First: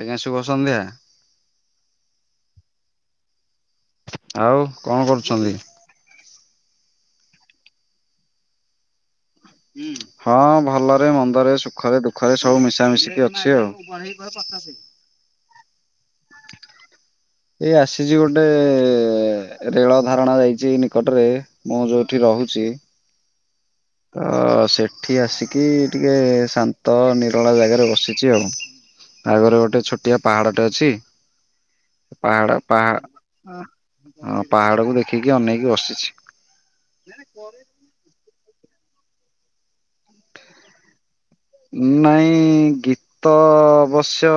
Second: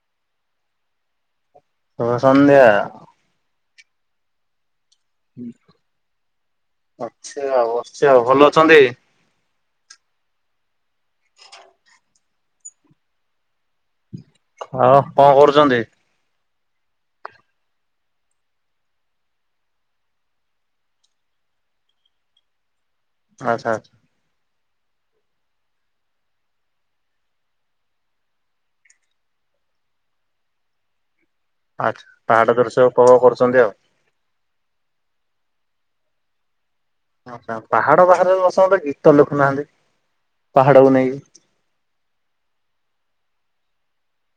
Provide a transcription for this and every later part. ଆଜ୍ଞା ଶୁଭ ସନ୍ଧ୍ୟା। ଶୁଭ ସନ୍ଧ୍ୟା। ଆଉ କଣ କରୁଛନ୍ତି? ଅଛି ଆଉ ଅଛି ଆଉ ଭଲ ଅଛନ୍ତି? ହଁ ଭଲରେ ମନ୍ଦରେ ସୁଖରେ ଦୁଃଖରେ ସବୁ ମିଶା ମିିଶିକି ଅଛି ଆଉ। ହଁ କଣ କରୁଛନ୍ତି? ଏଇ ଆସିଛି ଗୋଟେ ରେଳ ଧାରଣା ଯାଇଛି ଏଇ ନିକଟରେ ମୁଁ ଯୋଉଠି ରହୁଛି। ଆଚ୍ଛା। ଆଚ୍ଛା ଅ ସେଠି ଆସିକି ଟିକେ ଶାନ୍ତ ନିରଳା ଜାଗାରେ ବସିଛି ଆଉ। ଆଗରେ ଗୋଟେ ଛୋଟିଆ ପାହାଡଟେ ଅଛି। ଆଚ୍ଛା ପାହାଡ ଦୃଶ୍ୟ ପାହା ଉପଭୋଗ କରୁଛନ୍ତି ଆଉ। ହ ପାହାଡକୁ ଦେଖି କିଏ ଅନେଇକି ବସିଛି। ପାହାଡ ବାହାରେ ବାସନ୍ତେ ଗୀତ ଲେଖୁନାହାନ୍ତି ପାହାଡକୁ ନେଇକି। ନାଇଁ ଗୀତ ଅବଶ୍ୟ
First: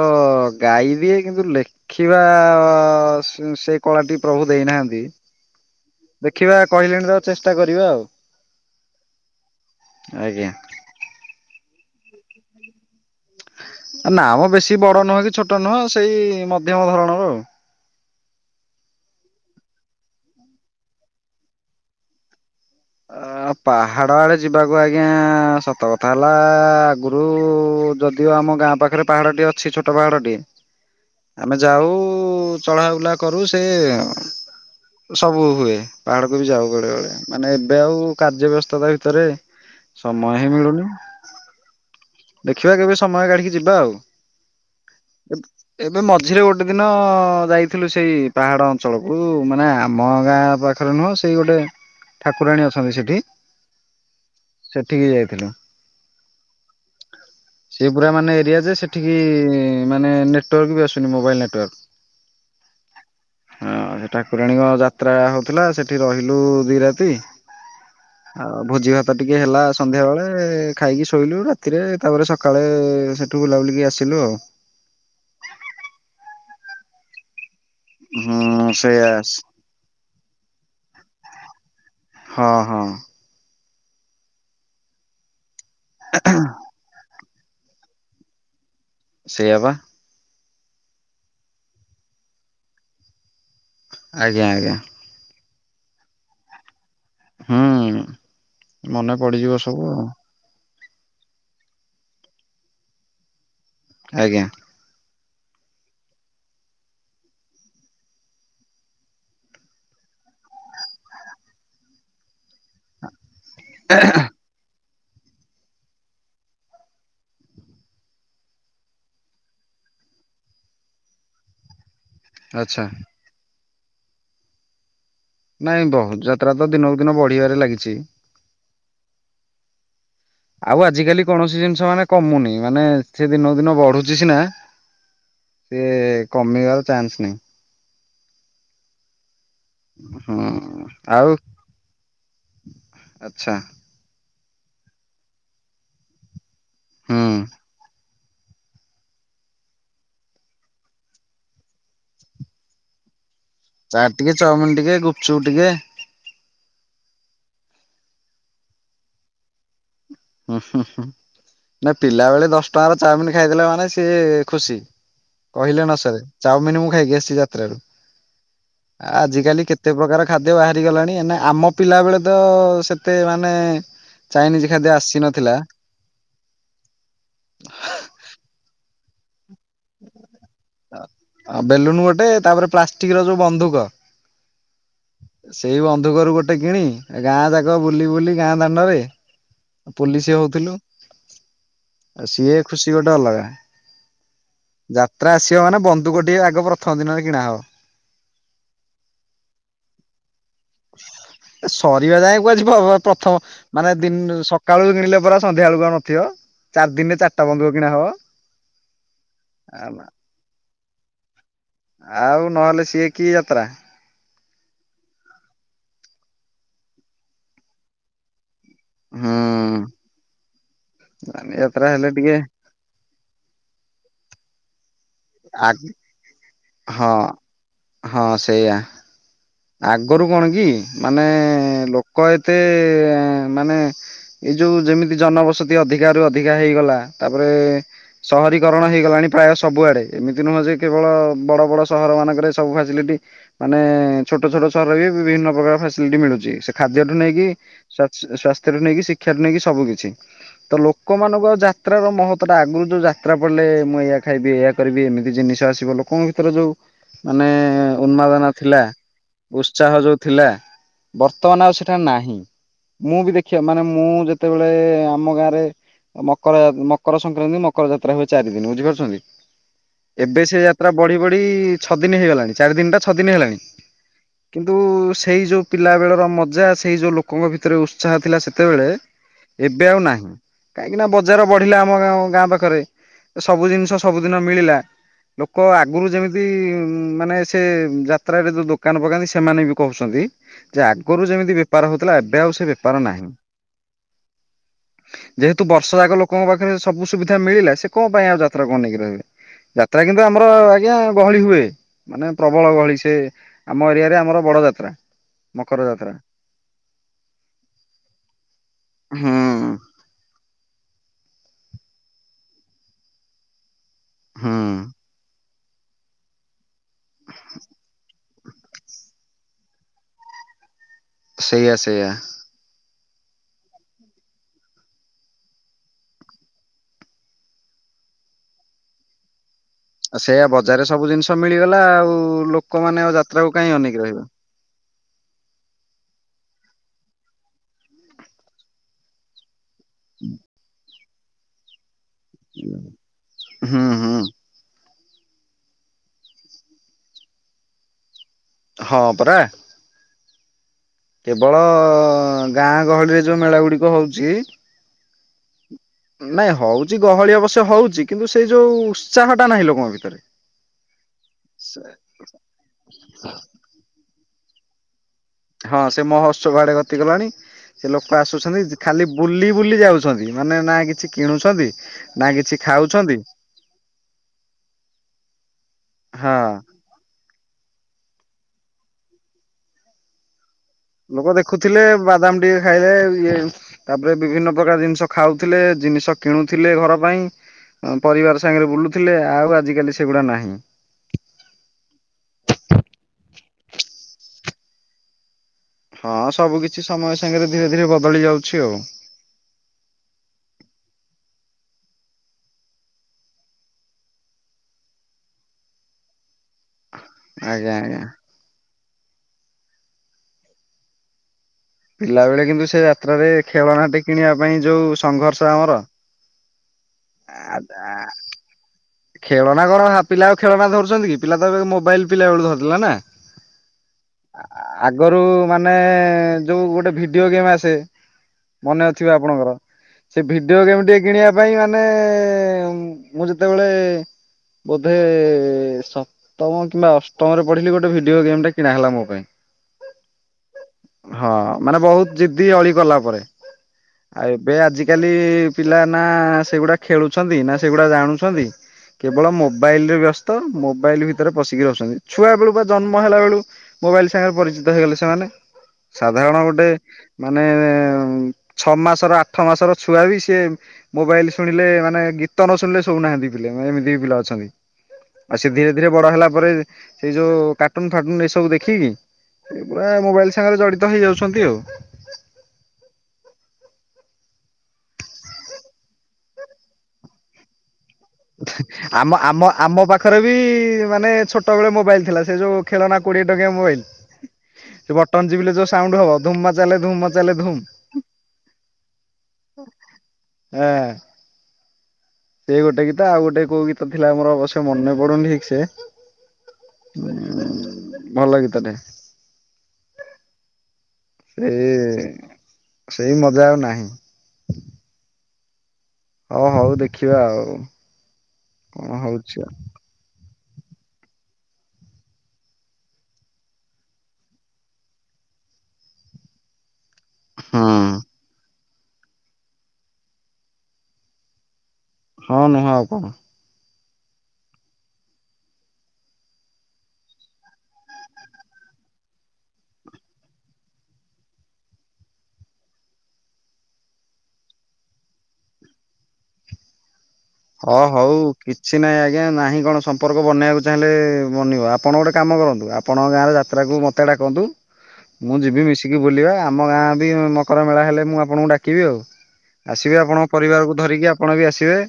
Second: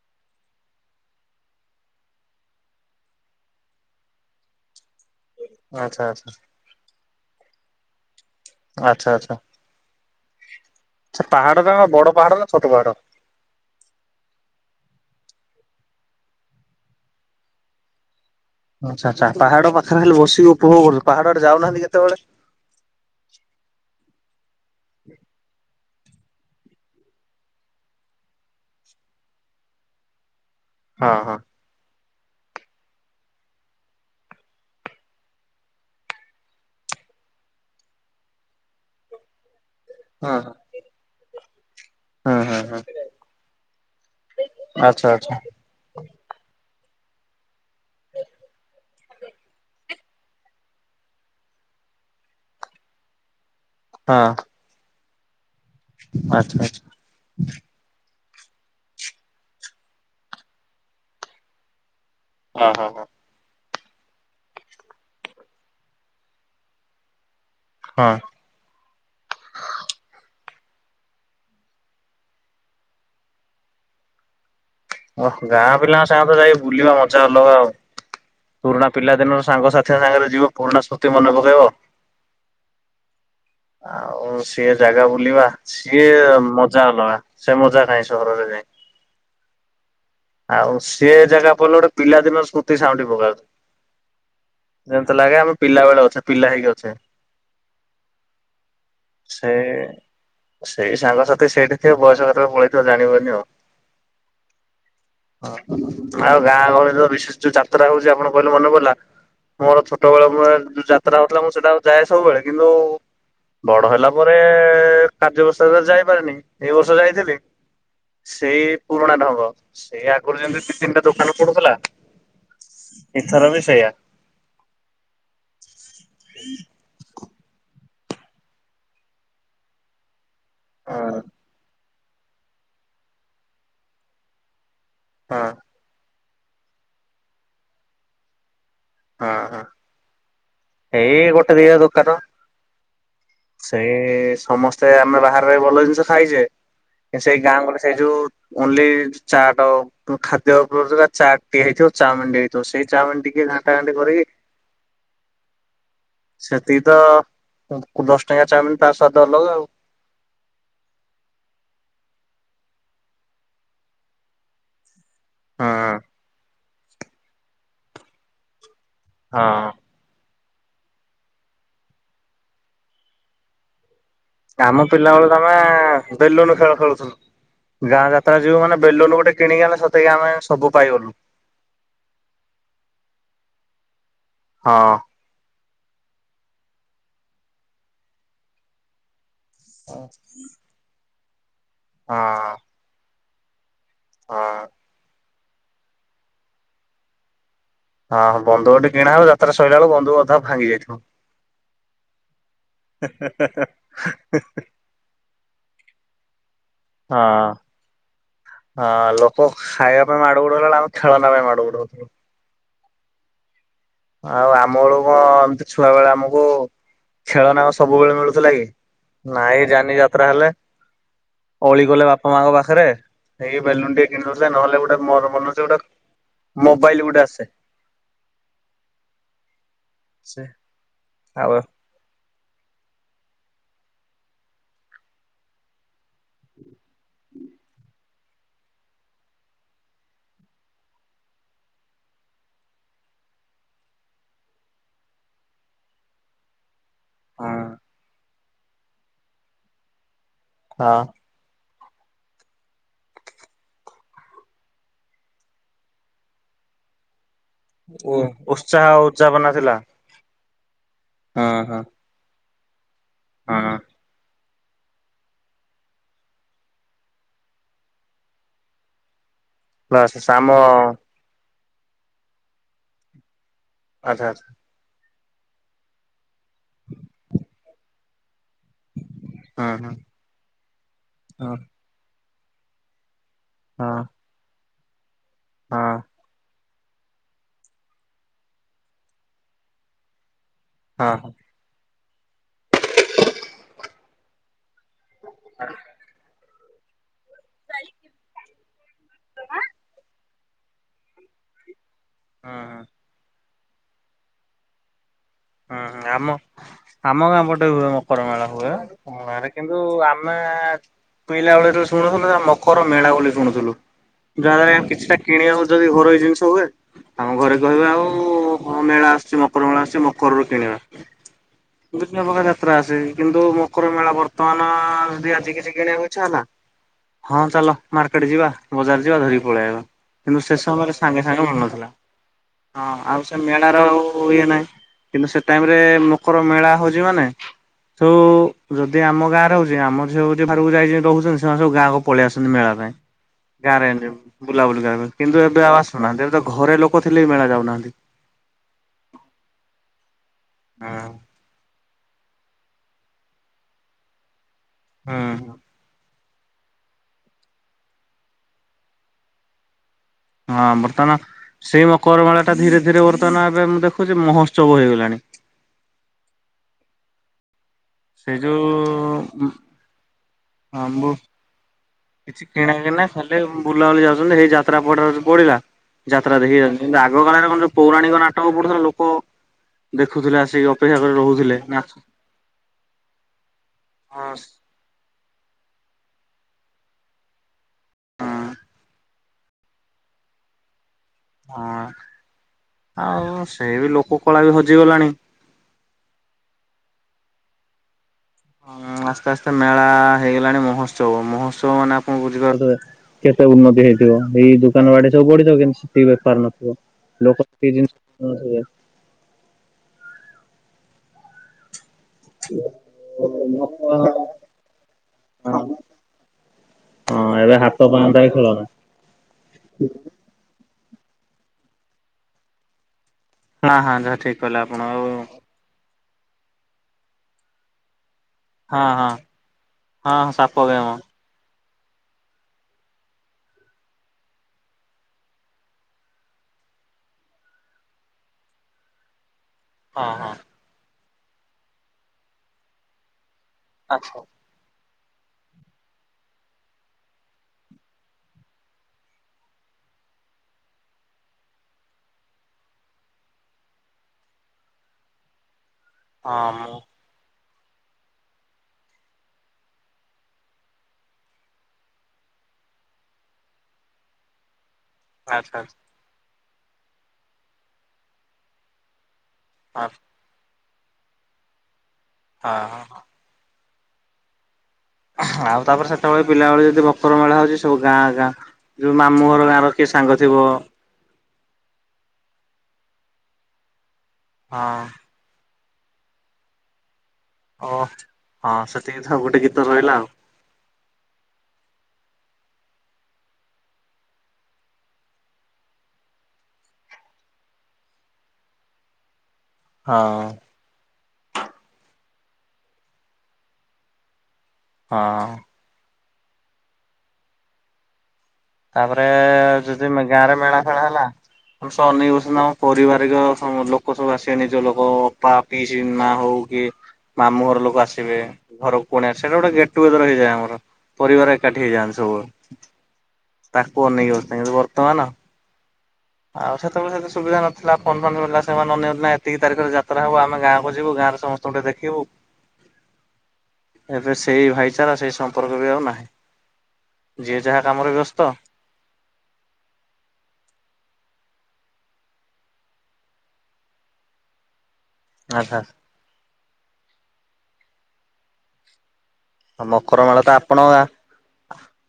ଗାଇବି କିନ୍ତୁ ଲେଖି ବା ସେ କଳାଟି ପ୍ରଭୁ ଦେଇନାହାନ୍ତି। ଆଚ୍ଛା ଆଚ୍ଛା ଦେଖିବା କହିଲେଣି ତ ଚେଷ୍ଟା କରିବା ଆଉ। ଆଚ୍ଛା ଆଚ୍ଛା ଆଜ୍ଞା ଆଚ୍ଛା ସେ ପାହାଡଟା ବଡ ପାହାଡ ନା ଛୋଟ ପାହାଡ? ନାଁ ମ ବେଶୀ ବଡ ନୁହେଁ କି ଛୋଟ ନୁହଁ ସେଇ ମଧ୍ୟମ ଧରଣର ଅଉ। ଆଚ୍ଛା ଆଚ୍ଛା ପାହାଡ ପାଖରେ ହେଲେ ବସିକି ଉପଭୋଗ କରୁଛନ୍ତି, ପାହାଡ ଆଡେ ଯାଉନାହାନ୍ତି କେତେବେଳେ? ଆ ପାହାଡ ଆଡେ ଯିବାକୁ ଆଜ୍ଞା ସତ କ ଥା ହେଲା ଆଗରୁ ଯଦିଓ ଆମ ଗାଁ ପାଖରେ ପାହାଡଟି ଅଛି ଛୋଟ ପାହାଡଟି ହଁ ହଁ ଆମେ ଯାଉ ଚଢ଼ ବୁଲା କରୁ ସେ ସବୁ ହୁଏ ପାହାଡକୁ ବି ଯାଉ ବଳେ ବେଳେ ମାନେ ଏବେ ଆଉ କାର୍ଯ୍ୟ ବ୍ୟସ୍ତ ତା ଭିତରେ ହଁ ସମୟ ହିଁ ମିଳୁନି। ହଁ ହଁ ଦେଖିବା ହଁ କେବେ ସମୟ କାଢିକି ଯିବା ଆଉ। ଆଚ୍ଛା ଆଚ୍ଛା ଏବେ ମଝିରେ ଗୋ ଗୋଟେ ଦିନ ଯାଇଥିଲୁ ସେଇ ପାହାଡ ଅଞ୍ଚଳକୁ ମାନେ ଆମ ଗାଁ ପାଖରେ ନୁହଁ ସେଇ ଗୋଟେ ଠାକୁରାଣୀ ଅଛନ୍ତି ସେଠି। ହଁ। ସେଠିକି ଯାଇଥିଲୁ? ଆଚ୍ଛା ଆଚ୍ଛା। ସେ ପୁରା ମାନେ ଦିଆଯଏ, ସେଠିକି ମାନେ ନେଟୱାର୍କ ବି ଆସୁନି ମୋବାଇଲ ନେଟୱାର୍କ। ହଁ ହଁ ହଁ। ହଁ ସେ ଠାକୁରାଣୀଙ୍କ ଯାତ୍ରା ହଉଥିଲା ସେଠି ରହିଲୁ ଦି ରାତି ହଁ ଆଉ ଭୋଜି ଭାତ ଟିକେ ହେଲା ସନ୍ଧ୍ୟାବେଳେ ଖାଇକି ଶୋଇଲୁ ରା ତିରେ ତାପରେ ସକାଳେ ସେଠୁ ବୁଲାବୁଲିିକି ଆସିଲୁ ଆଉ। ଓହୋ ଗାଁ ପିଲାଙ୍କ ସାଙ୍ଗରେ ଯାଇକ ବୁଲିବା ମଜା ଅଲଗ ଆଉ। ହୁଁ ପୁରୁଣା ସେଇଆ ପିଲାଦିନର ସାଙ୍ଗସାଥି ସାଙ୍ଗରେ ଯିବ ପୁରୁଣା ସ୍ମୃତି ମନେ ପକେଇବ। ହଁ ହଁ। ଆଉ ସିଏ ଜାଗା ବୁଲିବା ସିଏ ମଜା ଅଲଗା। ସେ ମଜା କାଇଁ ସହରରେ ଯାଇଁ ସେଇଆ ପା ଆଉ ସିଏ ଜାଗା ପଲ ଗୋଟେ ପିଲାଦିନ ସ୍ମୃତି ସାଉଁଟି ପକାଉଛି। ଆଜ୍ଞା ଆଜ୍ଞା। ଯେମିତି ଲାଗେ ଆମେ ପିଲା ବେଳେ ଅଛେ ପିଲା ହେଇକି ଅଛେ। ହୁଁ ମନେ ସେ ପଡିଯିବ ସବୁ ଆଉ। ସେଇ ସାଙ୍ଗସାଥି ସେଇଠି ଥିବ ବୟସ କେତବେଳେ ପଳେଇଥିବ ଜାଣିବନି ଆଉ। ଆଜ୍ଞା। ହଁ ଆଉ ଗାଁ ଗହଳିରେ ଯୋଉ ବିଶେଷ ଯୋଉ ଯାତ୍ରା ହଉଛି ଆପଣ କହିଲେ ମନେ ପଡିଲା। ମୋର ଛୋଟବେଳ ଯୋଉ ଯାତ୍ରା ହଉଥିଲା ମୁଁ ସେଟା ଯାଏ ସବୁବେଳେ କିନ୍ତୁ ବଡ ହେଲା ପରେ କାର୍ଯ୍ୟ ବ୍ୟସ୍ତରେ ତ ଯାଇପାରେନି ଏଇ ବର୍ଷ ଯାଇଥିଲି ସେଇ ପୁରୁଣା ଢଙ୍ଗ ସେଇ ଆଗରୁ ଯେମିତି ଦି, ତିନିଟା ଦୋକାନ ପଡୁଥିଲା। ଆଚ୍ଛା ଏଥର ବି ସେୟା। ନାଇଁ ବହୁ ଯାତ୍ରା ତ ଦିନକୁ ଦିନ ବଢିବାରେ ଲାଗିଛି। ଆଉ ହଁ ଆଜିିକାଲି କୌଣସି ଜିନିଷ ମାନେ କମୁନି ମାନେ ସେ ଦିନକୁ ଦିନ ବଢୁଛି ସିନା ଆଁ। ସେ କମିବାର ଚାନ୍ସ ନାହିଁ। ଆଁ ହଁ। [inaudible] ଏଇ ଆଉ ଗୋଟେ ଦିଟା ଦୋକାନ ଆଚ୍ଛା ସେଇ ସମସ୍ତେ ଆମେ ବାହାରେ ରହି ଭଲ ଜିନିଷ ଖାଇଚେ ହୁଁ ସେଇ ଗାଁ କୁ ଗଲେ ସେଇ ଯୋଉ ଓଲ୍ଲି ଚାଟ ଖାଦ୍ୟ ଉପ ଚାଟ୍ ଟିଏ ହେଇଥିବ ଚାଓମିନ ଟିଏ ହେଇଥିବ ସେଇ ଚାଓମିନ ଟି ଚାଟ୍ ଟିକେ, ଚାଉମିନ ଟିକେ, ଗୁପଚୁପ ଟିକେ। ଏତିକି ତ କୁ ଦଶ ଟଙ୍କିଆ ଚାଓମିନ ତା ସ୍ଵାଦ ଅଲଗା ଆଉ। ହୁଁ ହୁଁ ହୁଁ ନା ପିଲା ବେଳେ ଦଶ ଟଙ୍କାରେ ଚାଓମିନ ଖାଇଦଲେ ମାନେ ସିଏ ଖୁସି। ହଁ କହିଲେ ନ ସରେ ଚାଓମିନ ମୁଁ ଖାଇକି ଆସିଛି ଯାତ୍ରାରୁ। ଆ ଆଜିିକାଲି ହଁ କେତେ ପ୍ରକାର ଖା ଖାଦ୍ୟ ବାହାରି ଗଲାଣି ଆମ ପିଲା ବେଳେ ତ ସେତେ ମାନେ ଚାଇନିଜ୍ ଖାଦ୍ୟ ଆସି ନଥିଲା ଆମେ ବେଲୁନ ଖେଳ ଖେଳୁଥୁଲୁ ଗାଁ ଯାତ୍ରା ଯିବୁ ମାନେ ବେଲୁନ ଗୋଟେ କିଣିକି ଆଣିଲେ ସତେକି ଆମେ ସବୁ ଅ ପାଇଗଲୁ। ଅ ବେଲୁନ ଗୋଟେ ତାପରେ ପ୍ଲାଷ୍ଟିକ ର ଯୋଉ ବନ୍ଧୁକ। ହଁ। ସେଇ ବନ୍ଧୁକରୁ ଗୋଟେ କିଣି ଗାଁ ଯାକ ବୁଲି ବୁଲି ଗାଁ ଦାଣ୍ଡରେ ପୋଲିସି ହଉଥିଲୁ ଆଉ ହଁ ସିଏ ଖୁସି ଗୋଟେ ଅଲଗା। ହଁ। ଯାତ୍ରା ଆସିବ ମାନେ ବନ୍ଧୁକ ଟିକେ ଆଗ ପ୍ରଥମ ଦିନରେ କିଣାହବ। ହଁ ବନ୍ଧୁକ ଟିକେ କିଣା ହବ ଯାତ୍ରା ସରିଲା ବେଳକୁ ବନ୍ଧୁ ଅଧା ଭାଙ୍ଗି ଯାଇଥିବ। ଏ ସରିବା ଯାଇଏ କୁଆଯିବ ପ୍ରଥମ ମାନେ ଦିନ ସକାଳୁ କିଣିଲେ ପରା ସନ୍ଧ୍ୟା ବେଳକୁ ଆଉ ନଥିବ। ଚାରି ହଁ। ଦିନରେ ଚାରିଟା ବନ୍ଧୁକ କିଣା ହବ। ହଁ ଲୋକ ଖାଇବା ପାଇଁ ମାଡ ଗୋଳ ହେଲା ବେଳେ ଆମେ ଖେଳନା ପାଇଁ ମାଡ ଗୋଳ ହଉଥିଲୁ। ଆଉ ନହେଲେ ସିଏ କି ଯାତ୍ରା। ଆଉ ଆମ ବଳୁ କଣ ଏମତି ଛୁଆ ବେଳେ ଆମକୁ ଖେଳନା କଣ ସବୁବେଳେ ମିଳୁଥିଲା କି? ନାଇଁ ହୁଁ। ଜାନି ଯାତ୍ରା ହେଲେ ଯାତ୍ରା ଓଳି ହେଲେ ଗଲେ ଟିକେ ବାପ ମାଙ୍କ ପାଖରେ ଏଇ ବେଲୁନ ଟିକେ କିିନଥିଲେ ନହେଲେ ଗୋଟେ ମୋର ମନ ଅଛି ଆ ଗୋଟେ ମୋବାଇଲ୍ ଗୋଟେ ହଁ ଆସେ। ହଁ ସେଇଆ ଆଗରୁ ସେ କଣ କି ମାନେ ଆଉ ଲୋକ ଏତେ ମାନେ ଏଇ ଯୋଉ ଯେମିତି ଜନବସତି ଅଧିକା ରୁ ଅଧିକା ହେଇଗଲା ତାପରେ ସ ସହରୀକରଣ ହେଇଗଲାଣି ପ୍ରାୟ ସବୁଆଡ଼େ ଏମିତି ନୁହଁ ଯେ କେବଳ ବଡ଼ ବଡ଼ ସହରମାନଙ୍କରେ ସବୁ ଫ୍ୟାସିଲିଟି ମାନେ ଛୋଟ ଛୋଟ ସହରରେ ବିଭିନ୍ନ ପ୍ରକାର ଫ୍ୟାସିଲିଟି ମିଳୁଛି ସେ ଖାଦ୍ୟଠୁ ନେଇକି ହଁ ସ୍ୱାଚ ସ୍ୱାଥ ସ୍ବାଥ୍ୟ ନେଇକି ଶିକ୍ଷାାରେ ନେଇକି ସବୁ କିିଛି ତ ଲୋକମାନଙ୍କୁ ଆଉ ଜା ଯାତ୍ରାର ମହତତ୍ବଟା ଆଗରୁ ଯୋଉ ଯାତ୍ରା ପଡିଲେ ମୁଁ ଏଇଆ ଖାଇବି ଏଇଆ କରିବି ଏମିତି ଜିନିଷ ଆସିବ ଲୋକଙ୍କ ଭିତରେ ଯୋଉ ମାନେ ହଁ ଉନ୍ମାଦନା ଥିଲା ଉତ୍ସାହ ଉଦଯାପନା ଥିଲା। ଉତ୍ସାହ ଯୋଉ ଥିଲା ହଁ ବର୍ତ୍ତମାନ ଆଉ ହଁ ସେଠା ନାହିଁ ମୁଁ ବି ଦେଖିବା ହଁ। ମାନେ ମୁଁ ଯେତେବେଳେ ଆମ ଗାଁରେ ମକର ଯା ମକର ସଂକ୍ରାନ୍ତି ମକର ଯାତ୍ରା ହୁଏ ଚାରି ଦିନ ବୁଝିପାରୁଚନ୍ତି। ବାସ୍ ସାମ ଏବେ ସେ ଯାତ୍ରା ବଢି ବଢି ଛଅ ଦିନ ହେଇଗଲାଣି ଚାରି ଦିନ ଟା ଛଅ ଦିନ ହେଇଲାଣି। ଆଚ୍ଛା ଆଚ୍ଛା। କିନ୍ତୁ ସେଇ ଯୋଉ ପିଲା ବେଳର ମଜା ସେଇ ଯୋଉ ଲୋକଙ୍କ ଭିତରେ ଉତ୍ସାହ ଥିଲା ସେ ସେତେବେଳେ ହଁ ଏବେ ହଁ। ଆଉ ନାହିଁ କାହିଁକି ନା ବଜାର ହଁ ବଢିଲା ଆମ ଗାଁ ପାଖରେ ସବୁ ହଁ ଜିନିଷ ସବୁଦିନ ମିଳିଲା ଲୋକ ହଁ ଆଗରୁ ଯେମିତି ମାନେ ସେ ଯାତ୍ରାରେ ଦୋ ଦୋକାନ ପକାନ୍ତି ସେମାନେ ବି କହୁଛନ୍ତି ଯେ ହଁ ଆଗରୁ ହଁ। ଯେମିତି ବେପାର ହଉ ଏବେ ଆଉ ସେ ବେପାର ନାହିଁ ଯେହେତୁ ବର୍ଷ ଯାକ ଲୋକଙ୍କ ପାଖ ରେ ସବୁ ସୁବିଧା ମିଳିଲା ସେ କ ପାଇଁ ଆଉ ଯାତ୍ରାକୁ ଅ ନେଇକି ରହିଵେ ଯାତ୍ରା କିନ୍ତୁ ଆମର ଆଜ୍ଞା ଗହଳି ହୁଏ ମାନେ ପ୍ରବଳ ଗହଳି ହୁଁ ସେ ଆମ ଏରିଆରେ ଆମର ବଡ ଯାତ୍ରା। ମକର ହୁଁ-ହୁଁ ଯାତ୍ରା। ଆମ ଆମ ଗାଁ ପଟେ ହୁଏ ମକର ମେଳା ହୁଏ ଆମ ଗାଆଁରେ ହୁଁ କିନ୍ତୁ ଆମେ ଆଁ ପିଲା ବେଳରୁ ଶୁଣୁଥିଲୁ [inaudible] ମକର ମେଳା ବୋଲି ଶୁଣୁଥିଲୁ ହୁଁ [inaudible] କିଛିଟା କିଣିବାକୁ ଯଦି ଘରୋଇ ଜିନିଷ ହୁଏ ଆମ ଘରେ କହିବେ ଆଉ ମେଳା ଆସୁଛି ମକର ମେଳା ଆସୁଛି ମକରରୁ କିଣିବା। ସେଇଆ ସେଇଆ ବିଭିନ୍ନ ପ୍ରକାର ଯାତ୍ରା ଆସେ। କିନ୍ତୁ ମକର ମେଳା ବର୍ତ୍ତମାନ ଯଦି ଆଜି କିଛି କିଣିବାକୁ ଇଚ୍ଛା ହେଲା ହଁ ଚାଲ ମାର୍କେଟ ଯିବା ବଜାର ଯିବା ଧରିକି ପଳେଇଆଇବା। କିନ୍ତୁ ସେଇଆ ସେ ବଜାରରେ ସମୟରେ ସବୁ ଜିନିଷ ସାଙ୍ଗେସାଙ୍ଗେ ମିଳିଗଲା ମିଳୁନଥିଲା ଆଉ ହଁ ଲୋକମାନେ ଆଉ ସେ ଯାତ୍ରାକୁ କାହିଁ ମେଳାର ଅନେଇକି ରହିବେ। ଆଉ ଇଏ ନାହିଁ। କିନ୍ତୁ ସେ ଟାଇମରେ ମକର ମେଳା ହଉଛି ମାନେ ସବୁ-ଉ-ଉ ଯଦି ଆମ ଗାଁରେ ହଉ [inaudible] ଆମର ସବୁ ଯିଏ ଭାହାରକୁ ଯାଇ ରହୁଛନ୍ତି ସେମାନେ ସବୁ ଗାଆଁକୁ ପଳେଇ ଆସନ୍ତି ମେଳା ପାଇଁ, ହୁଁ ଗାଁରେ ହୁଁ ଏମିତି ବୁଲାବୁଲି କରିବା ପାଇଁ। କିନ୍ତୁ ଏବେ ଆଉ ଆସୁନାହାନ୍ତି ଏବେ ତ ଘରେ ଲୋକ ଥିଲେ ବି ମେଳା ଯାଉନାହାନ୍ତି। ହଁ ପରା। ହଁ କେବଳଅ-ଅ-ଅ ଗାଁଆଗହଳିରେ ଯୋଉ ମେଳା ଗୁଡିକ ହଉଛି ହଁ- ହଁ। ନାଇଁ ହଉଛି ଗହଳି ଅବଶ୍ୟ ହଉଛି କିନ୍ତୁ ସେଇ ଯୋଉ ଉତ୍ସାହଟା ନାହିଁ ଲୋକଙ୍କ ଭିତରେ। ହଁ ବର୍ତ୍ତମାନ ସେଇ ମକର ମେଳାଟା ଧୀରେ ଧୀରେ ବର୍ତ୍ତମାନ ଏବେ ମୁଁ ଦେଖୁଛି ମହୋ ଉତ୍ସବ ହେଇଇଗଲାଣି। ହଁ ସେ ମହୋତ୍ସବ ଆଡେ ଗତିକଲାଣି। ସେ ଲୋକ ଆସୁଛନ୍ତି ଖାଲି ବୁଲି ବୁଲି ଯାଉଛନ୍ତି ମାନେ ନା କିଛି କିଣୁଛନ୍ତି ନା କିଛି କିଣାକିିଣି ନାହିଁ ଖାଉଛନ୍ତି ଖାଲି ବୁଲାବୁଲି ଯାଉଛନ୍ତି ସେଇ ଯାତ୍ରା ପଡ ପଡିଲା। ହଁ ଯାତ୍ରା ଦେଖି ଯାଉଛନ୍ତି କିନ୍ତୁ ଆଗକାଳରେ କଣ ଯୋଉ ପୌରାଣିକ ନାଟକ ପଡୁଥିଲା ଲୋକଅ-ଅ, ଦେଖୁଥିଲେ ଆସିକି ଅ ଲୋକ ଦେଖୁଥିଲେ ବାଦାମ ଟିକେ ଖାଇଲେ ଇଏ ତାପରେ ହଁ ବିଭିନ୍ନ ପ୍ରକାର ଜିନିଷ ଖାଉ ଥିଲେ ଜିନିଷ କିଣୁଥିଲେ ଘର ପାଇଁ। ପରିବାର ସାଙ୍ଗରେ ବୁଲୁଥିଲେ ଆଉ ଆଜିିକାଲି ସେଗୁଡା ନାହିଁ। ହଁଅ-ଅ ଆଉ ସେଇବି ଲୋକକଳା ବି ହଜିଗଲାଣି। ହଁ ସବୁ କିଛି ସମୟ ସାଙ୍ଗରେ ଧୀରେ ଧୀରେ ବଦ୍ ହଁ ଆସ୍ତେ ଆସ୍ତେ ମେଳା ହେଇଗଲାଣି ମହୋ ଉତ୍ସବ, ମହୋତ୍ସବ ମାନେ ଆପଣ ବୁଝିପାରୁଥିବେ କେତେ ଉନ୍ନତି ହେଇଥିବ ଏଇ ଦୋକାନବାଡି ସବୁ ପଡିଥିବ କେମିତି। ସେ ବେପାର ନଥିବ ଲୋକ ଆଜ୍ଞା [inaudible] ଜିନିଷ ଆଜ୍ଞା କିଣୁଥିବେ। ପିଲା ବେଳେ କିନ୍ତୁ ସେ ଯାତ୍ରାରେ ଖେଳନାଟି କିଣିବା ପାଇଁ ଯୋଉ ସଂଘର୍ଷ ଆମର। ଏବେ ହାତ ପାଆନ୍ତାରେ ଖେଳନା। [inaudible] ଖେଳଣା କଣ ହା ପିଲା ଆଉ ଖେଳଣା ଧରୁ ଛନ୍ତି କି, ପିଲା ତ ଏବେ ମୋବାଇଲ ପିଲାବେଳୁ ଧରିଦେଲା ନା। ହଁ ହଁ ଯାହା ଠିକ କହିଲେ ଆପଣ ଆଉ ଆଗରୁ ମାନେ ଯୋଉ ଗୋଟେ ଭିଡିଓ ଗେମ୍ ଆସେ। ହଁ ମନେ ଥିବ ହଁ। ଆପଣଙ୍କର, ସେ ହଁ ସାପ ଭିଡିଓ ଗେମ୍। ଗେମଟି କିଣିବା ପାଇଁ ମାନେଏ-ଏ-ଏ-ଏ ଉଁ ମୁଁ ଯେତେବେଳେ ବୋଧେ ସପ୍ତମ କିମ୍ବା ଅଷ୍ଟମରେ ପଢିଲି ଗୋଟେ ଭିଡିଓ ଗେମଟେ କିଣା ହେଲା ମୋ ପାଇଁ। ହଁ- ହଁ। ହଁ ମାନେ ବହୁତ ଜିଦି ଅଳି କଲା ପରେ, ଆଚ୍ଛା। ଆଉ ଏବେ ଆଜି ଆଜିକାଲିଇ-ଇ ପିଲା ନା ସେଗୁଡା ଖେଳୁଛନ୍ତି ନା ସେଗୁଡା ଜାଣୁଛନ୍ତି। କେବଳ ମୋବାଇଲରେ ବ୍ୟସ୍ତ ମୋବାଇଲ ଭିତରେ ପଶିକି ରହୁଛନ୍ତି ଛୁଆବେଳୁ ବା ଜନ୍ମହେଲା ବେଳୁ ମୋବାଇଲ ସାଙ୍ଗରେ ପରିଚିତ ହେଇଗଲେ ସେମାନେ, ସାଧାରଣ ହଁ ଗୋଟେ ମୁଁ ମାନେ ଛଅ ମାସର ଆଠ ମାସର ଛୁଆ ବି ସେ ମୋବାଇଲ୍ ଶୁଣିଲେ ମାନେ ଗୀତ ନ ଶୁଣିଲେ ଶୋଉନାହାନ୍ତି ପିଲେ ମାନେ ଏମିତି ବି ପିଲା ଅଛନ୍ତି ଆଉ ସେ ଆଚ୍ଛା ଧୀରେ ଧୀରେ ବଡ ହେଲା ତାପରେ ସେଇ ଯୋଉ କାର୍ଟୁନଫାଟୁନ ଏଇ ସବୁ ଦେଖିକି ପୁରା ଆଚ୍ଛା ମୋବାଇଲ ସାଙ୍ଗରେ ଜଡି ତ ହେଇଯାଉଛନ୍ତି ଆଉ। ହଁ- ହଁ -ହଁ। ଆଉ ତାପରେ ସେତେବେଳେ ପିଲାବେଳେ ଯଦି ମକରମେଳା ହଉଛି ସବୁ ଗାଁ ଗାଁ ଯୋଉ ଆମ, ମାମୁଁ ଆମ, ଘର ଗାଁର ଆମ କିଏ ସାଙ୍ଗ ପାଖରେ ବି ଥିବ ମାନେ ଛୋଟ ଟବେଳେ ମୋବାଇଲ ଥିଲା, ସେ ଯୋଉ ଖେଳନା କୋଡିଏ ଟଙ୍କିଆ ମୋବାଇଲ, ହଁ ବଟନ ଚିପିଲେ ଯୋଉ ହବ ଧୁମା ଚାଲେ ଧୁମ ଓ, ହଁ, ସେତିକି ଥାଉ ଗୋଟେ ଗୀତ ସରିଲା। ଏଁ ସେ ଗୋଟେ ଗୀତ ଆଉ ଗୋଟେ କୋଉ ଗୀତ ଥିଲା, ବଶ୍ୟ ମନେ ପଡୁନି ଠିକ ସେ ଭଲ ଗୀତ ଟେ ହଁ ସେଇ ସେଇ ମଜା ଆଉ ନାହିଁ। ହଁ ହଁ ହଉ ଦେଖିବା ଆଉ କଣ ତାପରେ, ହଉଛି ଆଉ ଯଦି ଗାଁ ରେ ମେଳା ଫେଳା ହେଲା ଆମ ସ ଅନନ [unintelligible] କ ବଷ ଆମ ପରାରିବାରିକ ଲୋକ ସବୁ ଆସିବେନି ଯୋଉ ଲୋକପା ପି ସି ମା ହଉ ଓ କେ ମାମୁ ଘର ଲୋକ ହୁଁ ଆସିବେ, ଘର କୁଣିଆ ଆସିବେ, ସେଟା ଗୋଟେ ଗେଟ୍ ଟୁଗେଦର ହେଇଯାଏ ଆମର, ପରିବାର ଏକାଠି ହେଇଯାଆନ୍ତି। ସବୁ। ହଁ ନୁହେଁ ଆଉ କଣ? ତାକୁ ଅନେଇ ବସିଥାଏ ବର୍ତମାନ ଆଉ ସେତେବେଳେ ସେତ ସୁବିଧା ନଥିଲା, ଫୋନ ପୋନ, ସେମାନେ ଏତିକି ତାରିଖରେ ଯାତ୍ରା ହବ, ଆମେ ଗାଁକୁ ଯିବୁ ଗାଁ ସମସ୍ତଙ୍କୁ ଟିକେ ଦେଖିବୁ। ଏବେ ସେଇ ଭାଇଚାରା, ସେଇ ସମ୍ପର୍କ ବି ଆଉ ନାହିଁ। ଯିଏ ଯାହା ହଁ କାମରେ ହଉ, ବ୍ୟସ୍ତ। କିଛି ନାହିଁ ଆଜ୍ଞା, ନାହିଁ କଣ? ସମ୍ପର୍କ ବନେଇବାକୁ ଚାହିଁଲେ ବନିବ, ଆପଣ ଗୋଟେ କାମ କରନ୍ତୁ, ଆପଣ ଗାଁରେ ଯାତ୍ରାକୁ ମତେ ଡାକନ୍ତୁ ମୁଁ ଆଚ୍ଛା ଯିବି ମିଶିକି ବୁଲିବା, ଆମ ଗାଁ ବି ମକର ମେଳା ହେଲେ ମୁଁ ଆପଣଙ୍କୁ ଡାକିବି ଆଉ। ଆଉ ଆସିବେ ମକର ମେଳା ତ ଆପଣଙ୍କ ଆପଣ ପରିବାରକୁ ଗାଁ ଧରିକି, ଆପଣ ବି ଆସିବେ।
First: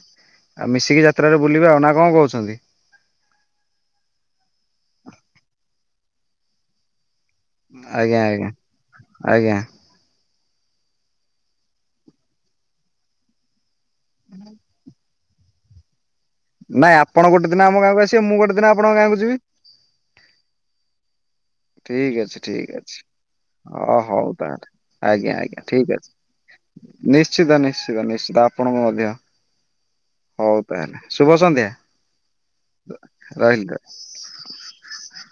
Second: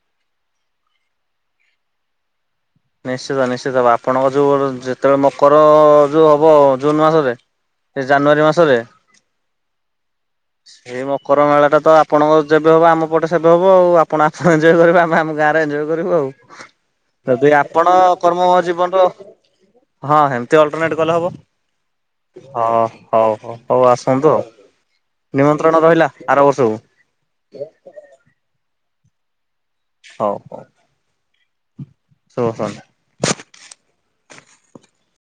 ଆଉ ମିଶିକି ଯାତ୍ରାରେ ବୁଲିବା, ଆଉ ନା କଣ କହୁଛନ୍ତି? ନିଶ୍ଚିତ ନିଶ୍ଚିତ, ଆପଣଙ୍କ ଯୋଉ ଯେତେବେଳେ ମକର ଯୋଉ ହବ, ଜୁନ୍ ମାସରେ ସେ ଆଜ୍ଞା ଜାନୁଆରୀ ଆଜ୍ଞା ମାସରେ ଆଜ୍ଞା ସେଇ ମକର ମେଳା ଟା ତ, ଆପଣଙ୍କ ଯେବେ ହବ, ଆମ ପଟେ ସେବେ ହବ ଆଉ ଆପଣ ଆସିବେ ଯେ ଆମେ ଆମ ଗାଁରେ ଏଞ୍ଜୟ କରିବୁ ଆଉ ନାଇଁ ଆପଣ ଗୋଟେ ଜଦି ଦିନ ଆମ ଆପଣ ଗାଁକୁ ଆସିବେ ମୁଁ କର୍ମମୟ ଗୋଟେ ଦିନ ଜୀବନ ଆପଣଙ୍କ ଗାଁକୁ ଯିବି। ହଁ ସେମତି ଅଲଟରନେଟ୍ କଲେ ହବ। ଠିକ୍ ଅଛି ଠିକ୍ ହଁ ଅଛି ହଉ ହଉ ହଉ ଅ ଆସନ୍ତୁ ଆଉ। ତାହେଲେ। ଆଜ୍ଞା ଆଜ୍ଞା ନିମନ୍ତ୍ରଣ ଠିକ୍ ରହିଲା, ଅଛି ଆର ନିଶ୍ଚିତ ବର୍ଷକୁ। ନିଶ୍ଚିତ ନିଶ୍ଚିତ ଆପଣଙ୍କୁ ମଧ୍ୟ। ହଉ ତାହେଲେ, ଶୁଭ ସନ୍ଧ୍ୟା। ରହିଲି।